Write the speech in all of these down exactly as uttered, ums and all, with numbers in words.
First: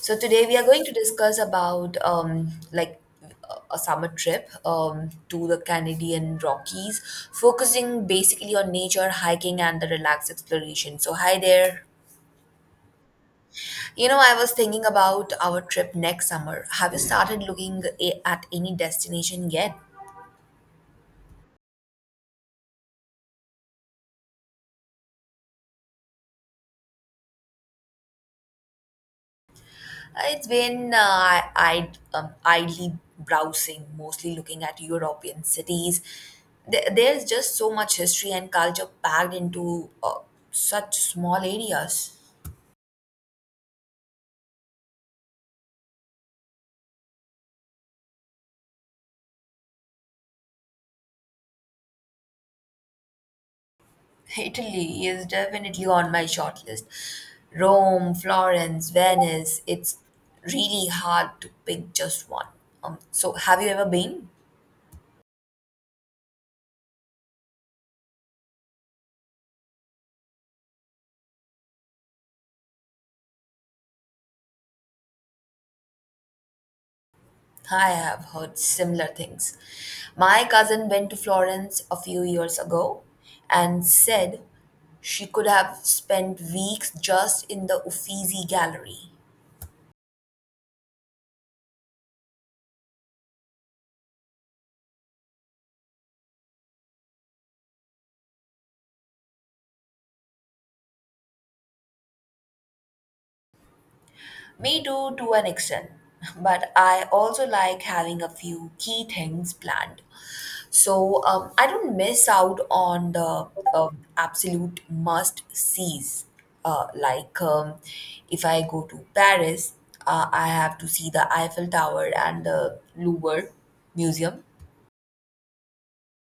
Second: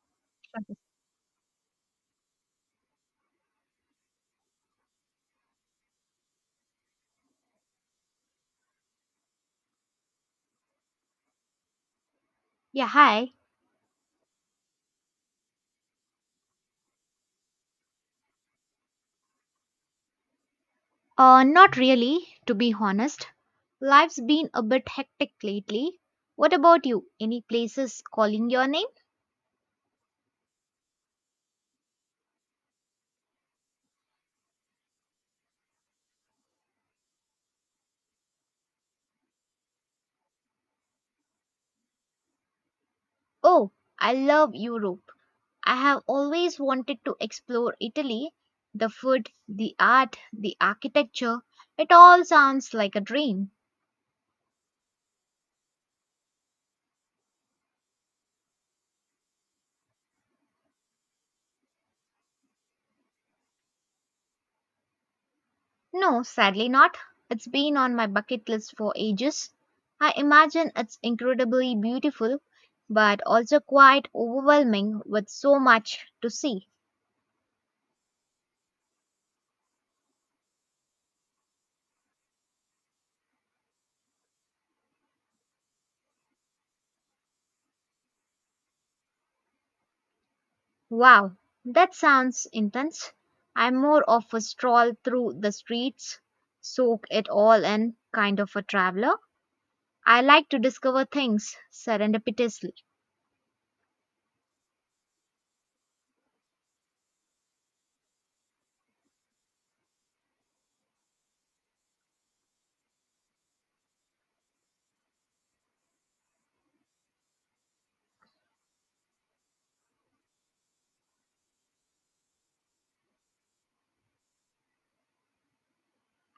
So today we are going to discuss about um, like a a summer trip um, to the Canadian Rockies, focusing basically on nature, hiking, and the relaxed exploration. So hi there. Yeah, hi. You know, I was thinking about our trip next summer. Have you started looking a- at any destination yet? Uh, not really, to be honest. Life's been a bit hectic lately. What about you? Any places calling your name? Uh, It's been uh, I um, idly browsing, mostly looking at European cities. There- There's just so much history and culture packed into uh, such small areas. Oh, I love Europe. I have always wanted to explore Italy. The food, the art, the architecture, it all sounds like a dream. Italy is definitely on my short list. Rome, Florence, Venice. It's really hard to pick just one. Um, so, have you ever been? No, sadly not. It's been on my bucket list for ages. I imagine it's incredibly beautiful, but also quite overwhelming with so much to see. I have heard similar things. My cousin went to Florence a few years ago and said she could have spent weeks just in the Uffizi Gallery. Wow, that sounds intense. I'm more of a stroll through the streets, soak it all in, kind of a traveler. I like to discover things serendipitously. Me too, to an extent. But I also like having a few key things planned. So um, I don't miss out on the uh, absolute must sees. Uh, like um, if I go to Paris, uh, I have to see the Eiffel Tower and the Louvre Museum.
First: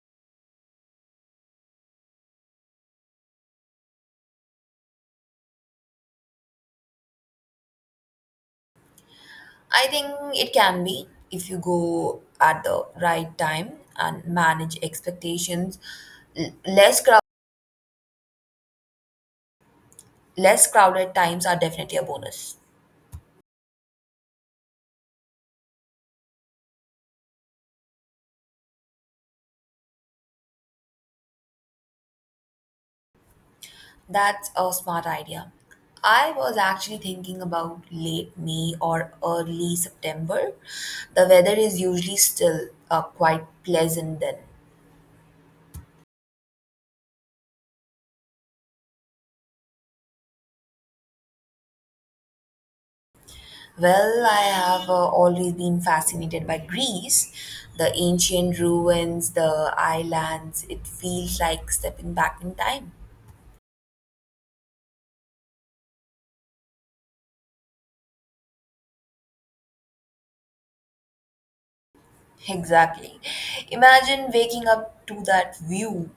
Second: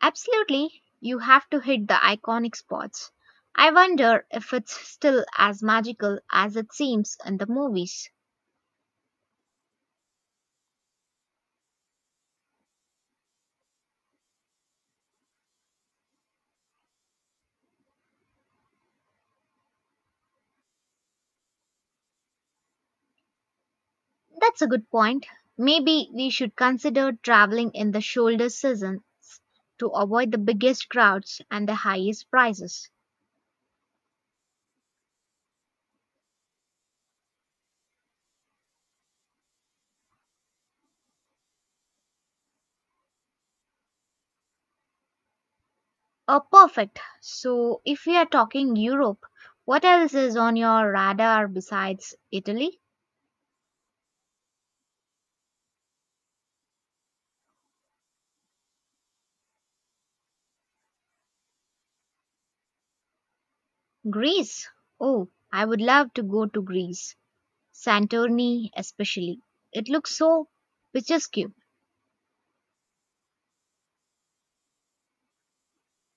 Absolutely, you have to hit the iconic spots. I wonder if it's still as magical as it seems in the movies. I think it can be if you go at the right time and manage expectations. L- less crowded less crowded times are definitely a bonus. That's a good point. Maybe we should consider traveling in the shoulder seasons to avoid the biggest crowds and the highest prices. That's a smart idea. I was actually thinking about late May or early September. The weather is usually still uh, quite pleasant then. Oh, perfect. So, if we are talking Europe, what else is on your radar besides Italy? Well, I have uh, always been fascinated by Greece, the ancient ruins, the islands. It feels like stepping back in time. Greece. Oh, I would love to go to Greece. Santorini, especially. It looks so picturesque. Exactly. Imagine waking up to that view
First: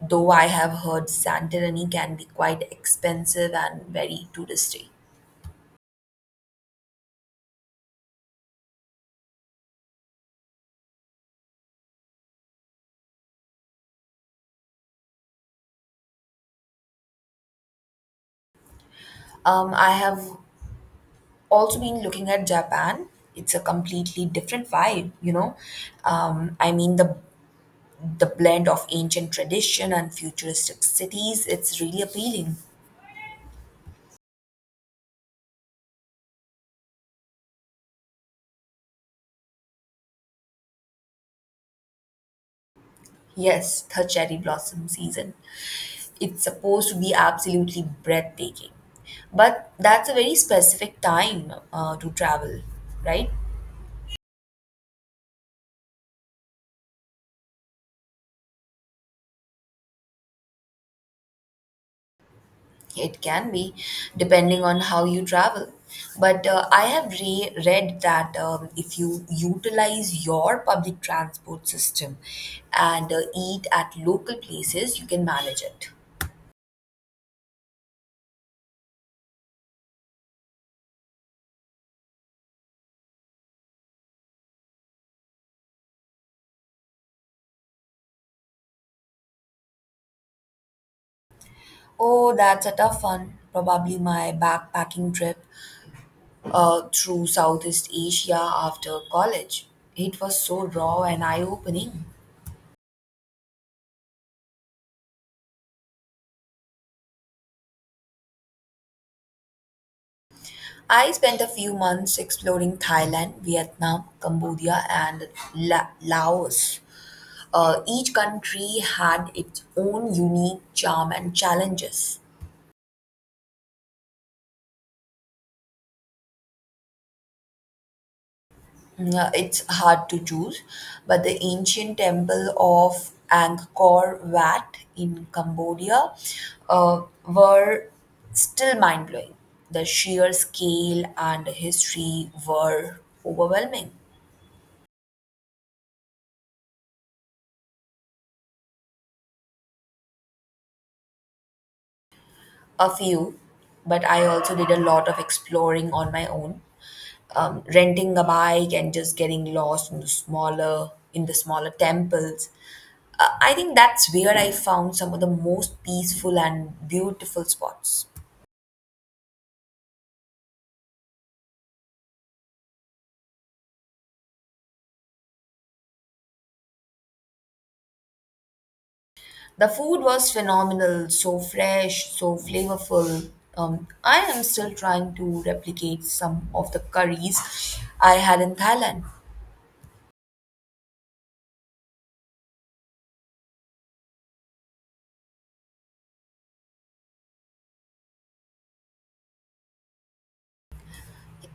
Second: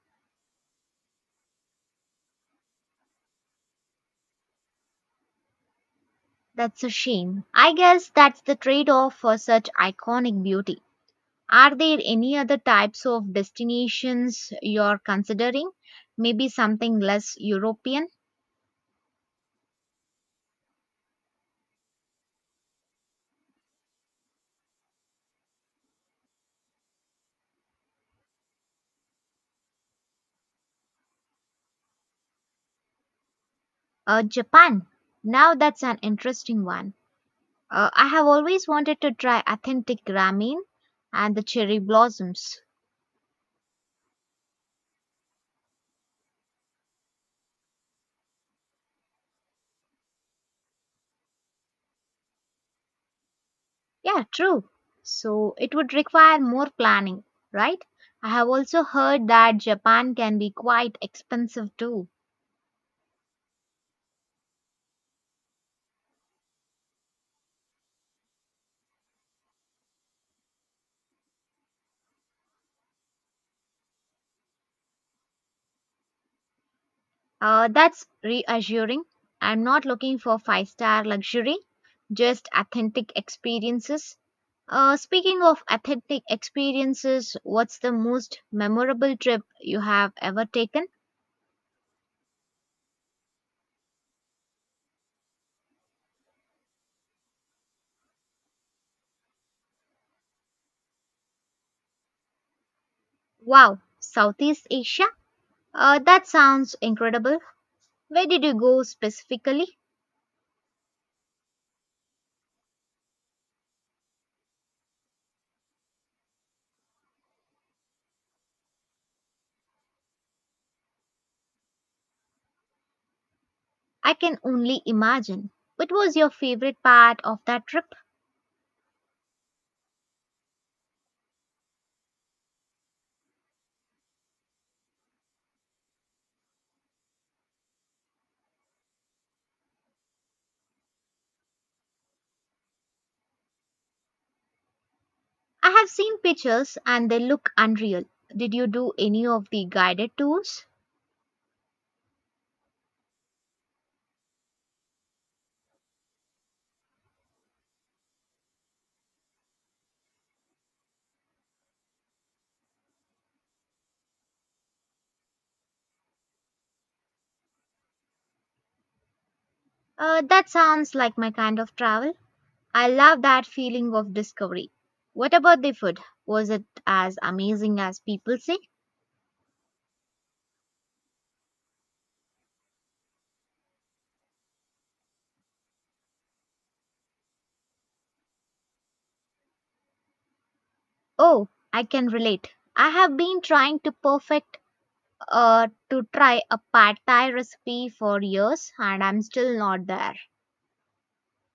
though I have heard Santorini can be quite expensive and very touristy. That's a shame. I guess that's the trade off for such iconic beauty. Are there any other types of destinations you're considering? Maybe something less European? Um, I have also been looking at Japan. It's a completely different vibe, you know. Um, I mean the the blend of ancient tradition and futuristic cities. It's really appealing. Uh, Japan. Now that's an interesting one. Uh, I have always wanted to try authentic ramen and the cherry blossoms. Yes, the cherry blossom season. It's supposed to be absolutely breathtaking, but that's a very specific time uh, to travel, right? Yeah, true. So it would require more planning, right? I have also heard that Japan can be quite expensive too. It can be, depending on how you travel. But uh, I have re- read that um, if you utilize your public transport system and uh, eat at local places, you can manage it. Uh, that's reassuring. I'm not looking for five star luxury, just authentic experiences. Uh, speaking of authentic experiences, what's the most memorable trip you have ever taken? Oh, that's a tough one. Probably my backpacking trip uh, through Southeast Asia after college. It was so raw and eye opening. Wow, Southeast Asia? Uh, that sounds incredible. Where did you go specifically? I spent a few months exploring Thailand, Vietnam, Cambodia, and La- Laos. Uh, each country had its own unique charm and challenges. I can only imagine. What was your favorite part of that trip? Mm, uh, It's hard to choose, but the ancient temple of Angkor Wat in Cambodia uh, were still mind blowing. The sheer scale and history were overwhelming. I have seen pictures and they look unreal. Did you do any of the guided tours? A few, but I also did a lot of exploring on my own. Um, renting a bike and just getting lost in the smaller in the smaller temples. Uh, I think that's where I found some of the most peaceful and beautiful spots. Uh, that sounds like my kind of travel. I love that feeling of discovery. What about the food? Was it as amazing as people say? The food was phenomenal, so fresh, so flavorful. Um, I am still trying to replicate some of the curries I had in Thailand. Oh, I can relate. I have been trying to perfect uh, to try a pad thai recipe for years and I'm still not there.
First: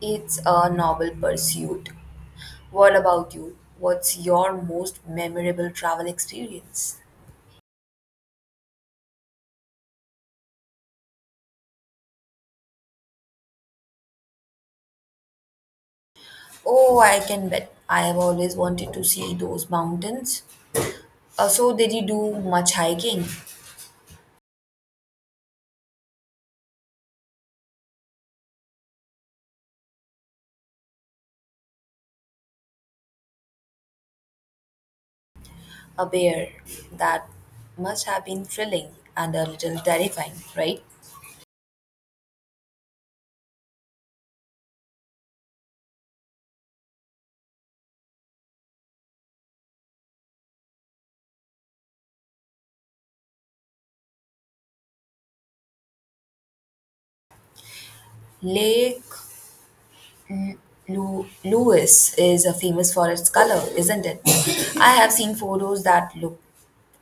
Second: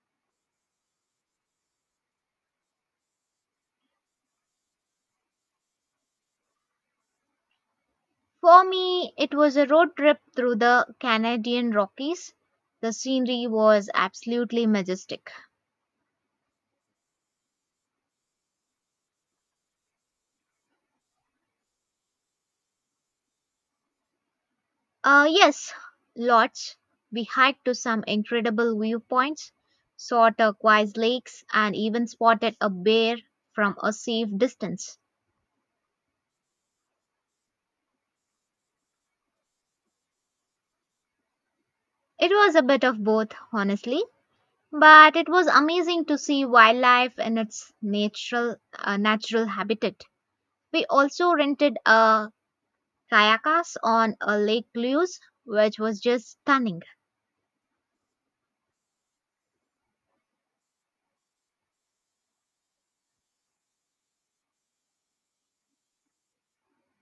It's a noble pursuit. What about you? What's your most memorable travel experience? For me, it was a road trip through the Canadian Rockies. The scenery was absolutely majestic. Oh, I can bet. I have always wanted to see those mountains. Uh, so, did you do much hiking? Uh, yes, lots. We hiked to some incredible viewpoints, saw turquoise lakes, and even spotted a bear from a safe distance. A bear. That must have been thrilling and a little terrifying, right? It was a bit of both, honestly. But it was amazing to see wildlife in its natural uh, natural habitat. We also rented a kayakas on a Lake Lewis, which was just stunning. Lake L- Lu- Louise is uh, famous for its color, isn't it? I have seen photos that look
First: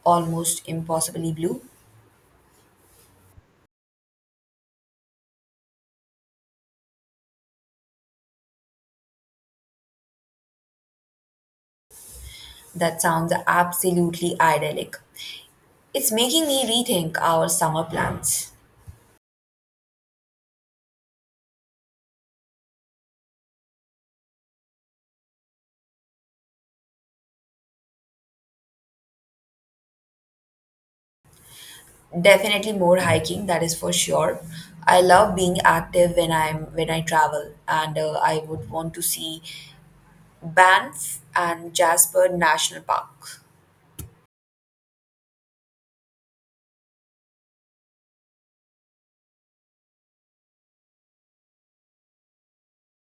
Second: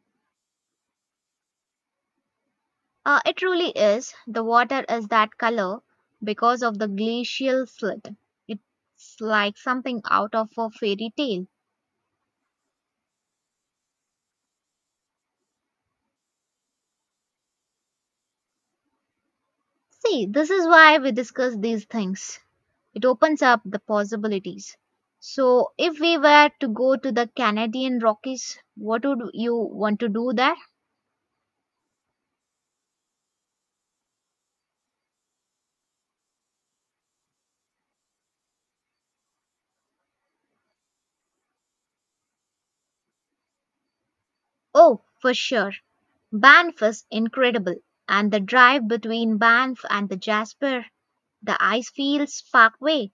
almost impossibly blue. Uh, it really is. The water is that color because of the glacial slit. It's like something out of a fairy tale. That sounds absolutely idyllic. It's making me rethink our summer plans. See, this is why we discuss these things. It opens up the possibilities. So, if we were to go to the Canadian Rockies, what would you want to do there? Definitely more hiking, that is for sure. I love being active when I'm when I travel, and uh, I would want to see Banff and Jasper National Park. Oh, for sure. Banff is incredible, and the drive between Banff and the Jasper, the Icefields Parkway,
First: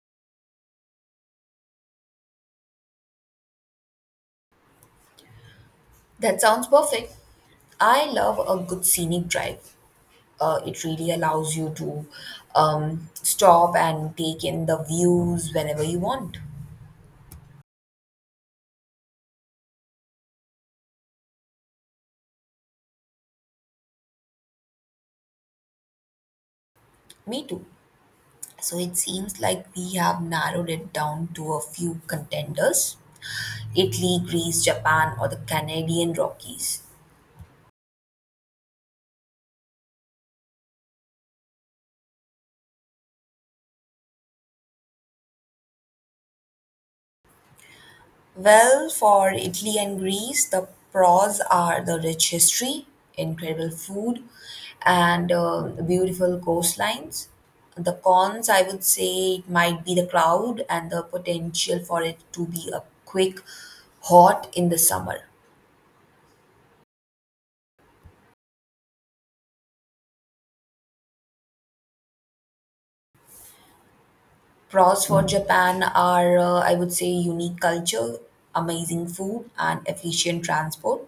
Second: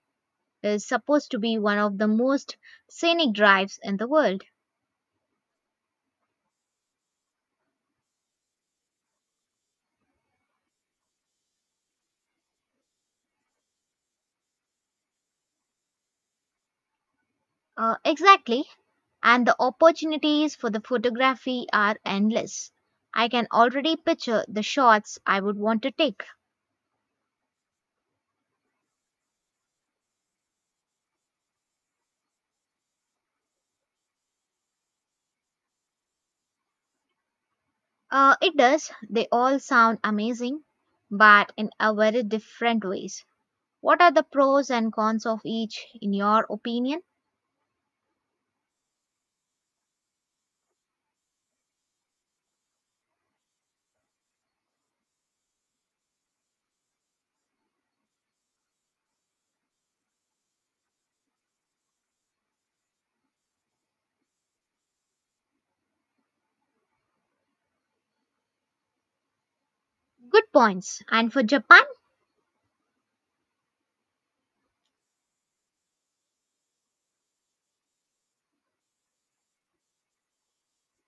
is supposed to be one of the most scenic drives in the world. That sounds perfect. I love a good scenic drive. Uh, it really allows you to um, stop and take in the views whenever you want. Uh, exactly, and the opportunities for the photography are endless. I can already picture the shots I would want to take. Me too. So it seems like we have narrowed it down to a few contenders: Italy, Greece, Japan, or the Canadian Rockies. Uh, it does. They all sound amazing, but in a very different ways. What are the pros and cons of each, in your opinion? Well, for Italy and Greece, the pros are the rich history, incredible food, and uh, beautiful coastlines. The cons, I would say, it might be the crowd and the potential for it to be a quick hot in the summer. Good points. And for Japan, Pros for Japan are, uh, I would say, unique culture, amazing food, and efficient transport.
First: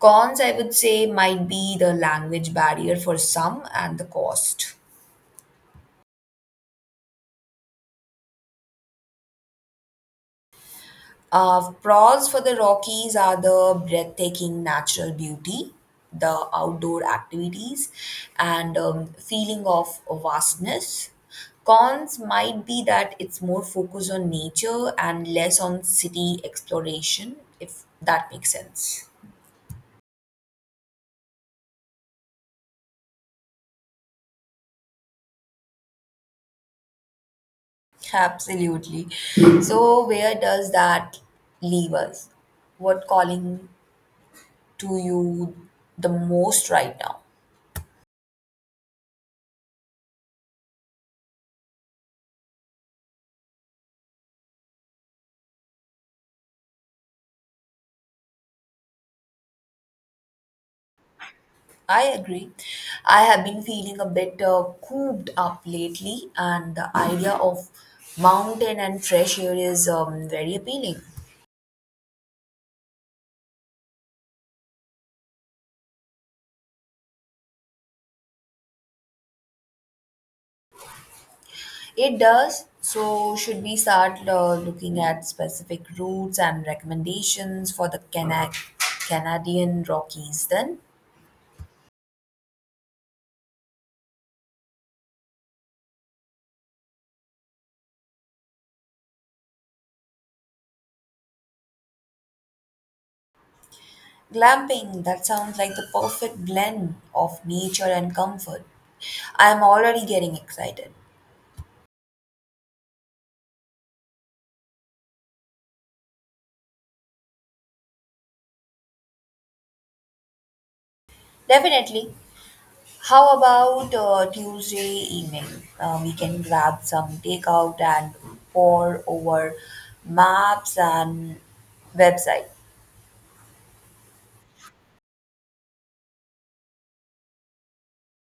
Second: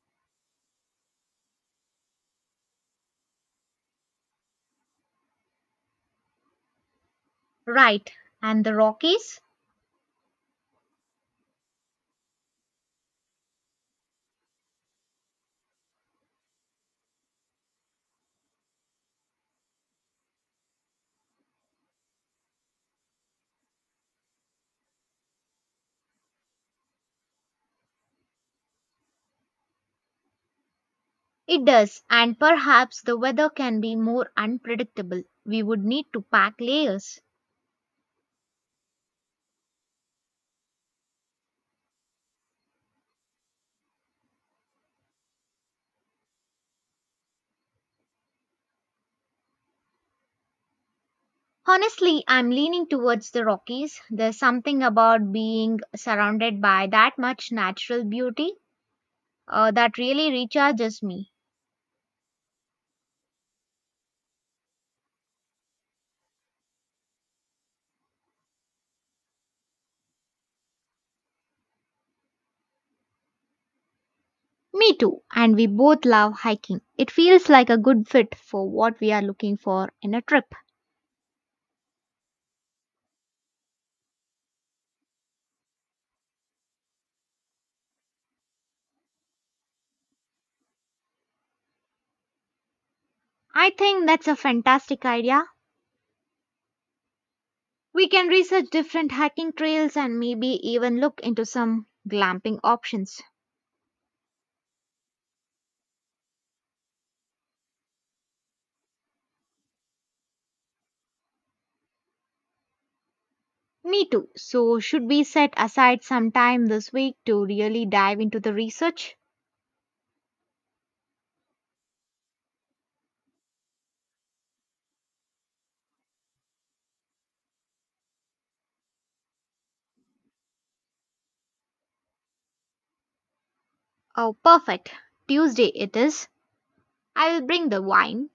Cons, I would say, might be the language barrier for some and the cost. right. And the Rockies, Uh, pros for the Rockies are the breathtaking natural beauty, the outdoor activities, and um, feeling of vastness. Cons might be that it's more focused on nature and less on city exploration, if that makes sense. it does. And perhaps the weather can be more unpredictable. We would need to pack layers. Absolutely. So, where does that leave us? What calling to you the most right now? Honestly, I'm leaning towards the Rockies. There's something about being surrounded by that much natural beauty uh, that really recharges me. I agree. I have been feeling a bit uh, cooped up lately, and the idea of mountain and fresh air is um, very appealing. Me too, and we both love hiking. It feels like a good fit for what we are looking for in a trip. It does. So, should we start uh, looking at specific routes and recommendations for the Cana- Canadian Rockies then? I think that's a fantastic idea. We can research different hiking trails and maybe even look into some glamping options. Glamping, that sounds like the perfect blend of nature and comfort. I'm already getting excited. Me too. So, should we set aside some time this week to really dive into the research? Definitely. How about uh, Tuesday evening? Uh, we can grab some takeout and pour over maps and website. Oh, perfect. Tuesday it is. I will bring the wine.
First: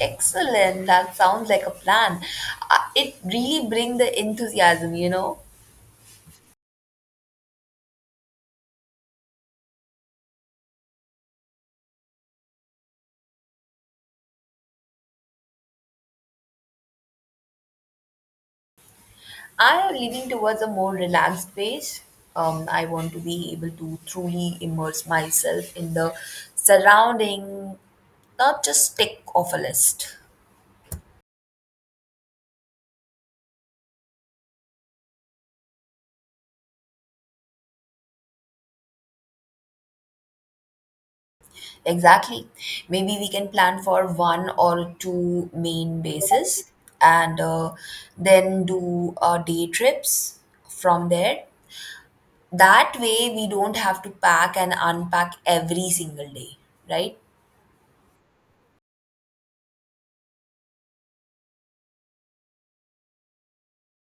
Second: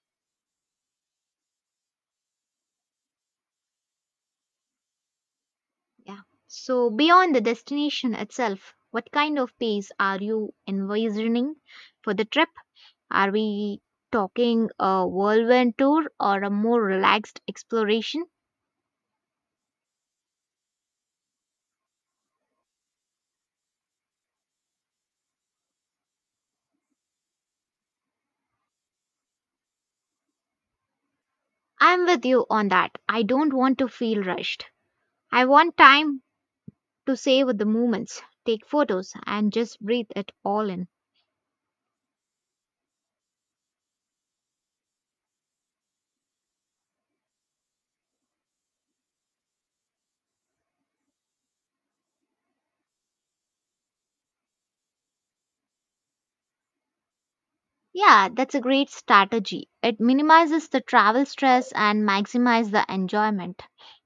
Excellent. That sounds like a plan. Uh, it really brings the enthusiasm, you know. Yeah. So, beyond the destination itself, what kind of pace are you envisioning for the trip? Are we talking a whirlwind tour or a more relaxed exploration? I am leaning towards a more relaxed pace. Um, I want to be able to truly immerse myself in the surrounding, not just tick off a list. I'm with you on that. I don't want to feel rushed. I want time to savor the moments, take photos, and just breathe it all in. Exactly. Maybe we can plan for one or two main bases and uh, then do uh, day trips from there. That way, we don't have to pack and unpack every single day, right? Yeah, that's a great strategy. It minimizes the travel stress and maximizes the enjoyment.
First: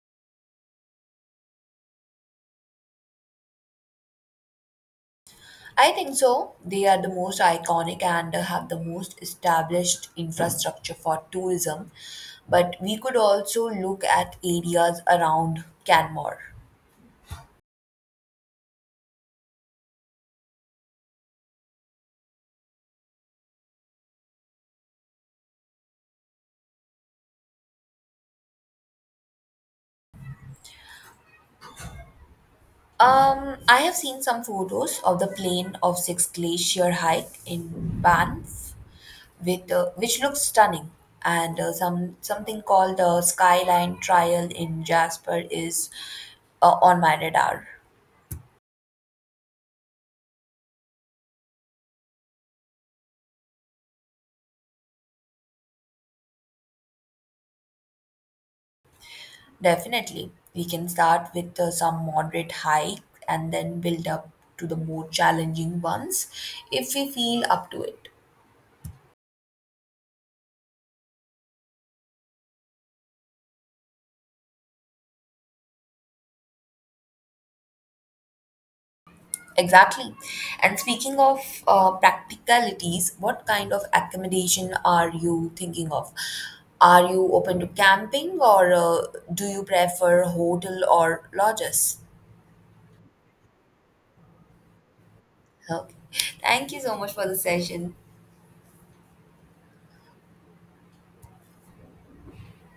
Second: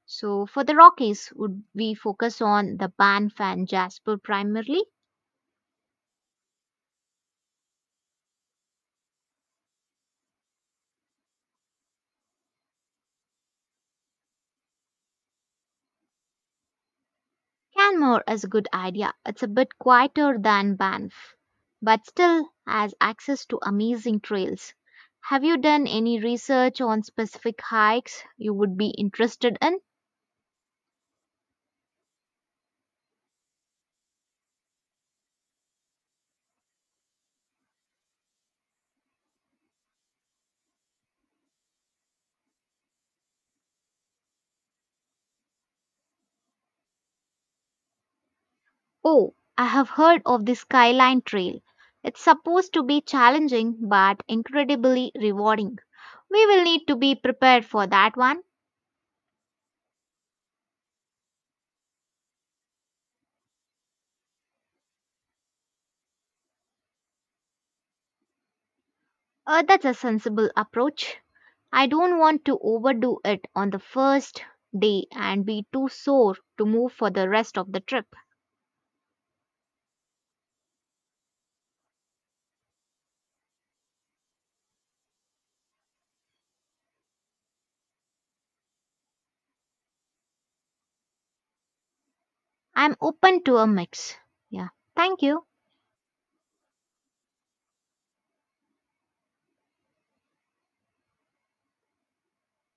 So, for the Rockies, would we focus on the Banff and Jasper primarily? I think so. They are the most iconic and have the most established infrastructure for tourism. But we could also look at areas around Canmore. Canmore is a good idea. It's a bit quieter than Banff, but still has access to amazing trails. Have you done any research on specific hikes you would be interested in? Um, I have seen some photos of the plain of Six Glacier hike in Banff, with uh, which looks stunning, and uh, some something called the Skyline Trial in Jasper is uh, on my radar. Oh, I have heard of the Skyline Trail. It's supposed to be challenging but incredibly rewarding. We will need to be prepared for that one. Definitely, we can start with uh, some moderate hike and then build up to the more challenging ones if we feel up to it. Uh, that's a sensible approach. I don't want to overdo it on the first day and be too sore to move for the rest of the trip. Exactly. And speaking of uh, practicalities, what kind of accommodation are you thinking of? Are you open to camping or uh, do you prefer hotel or lodges? I'm open to a mix. Yeah. Thank you. Okay. Thank you so much for the session.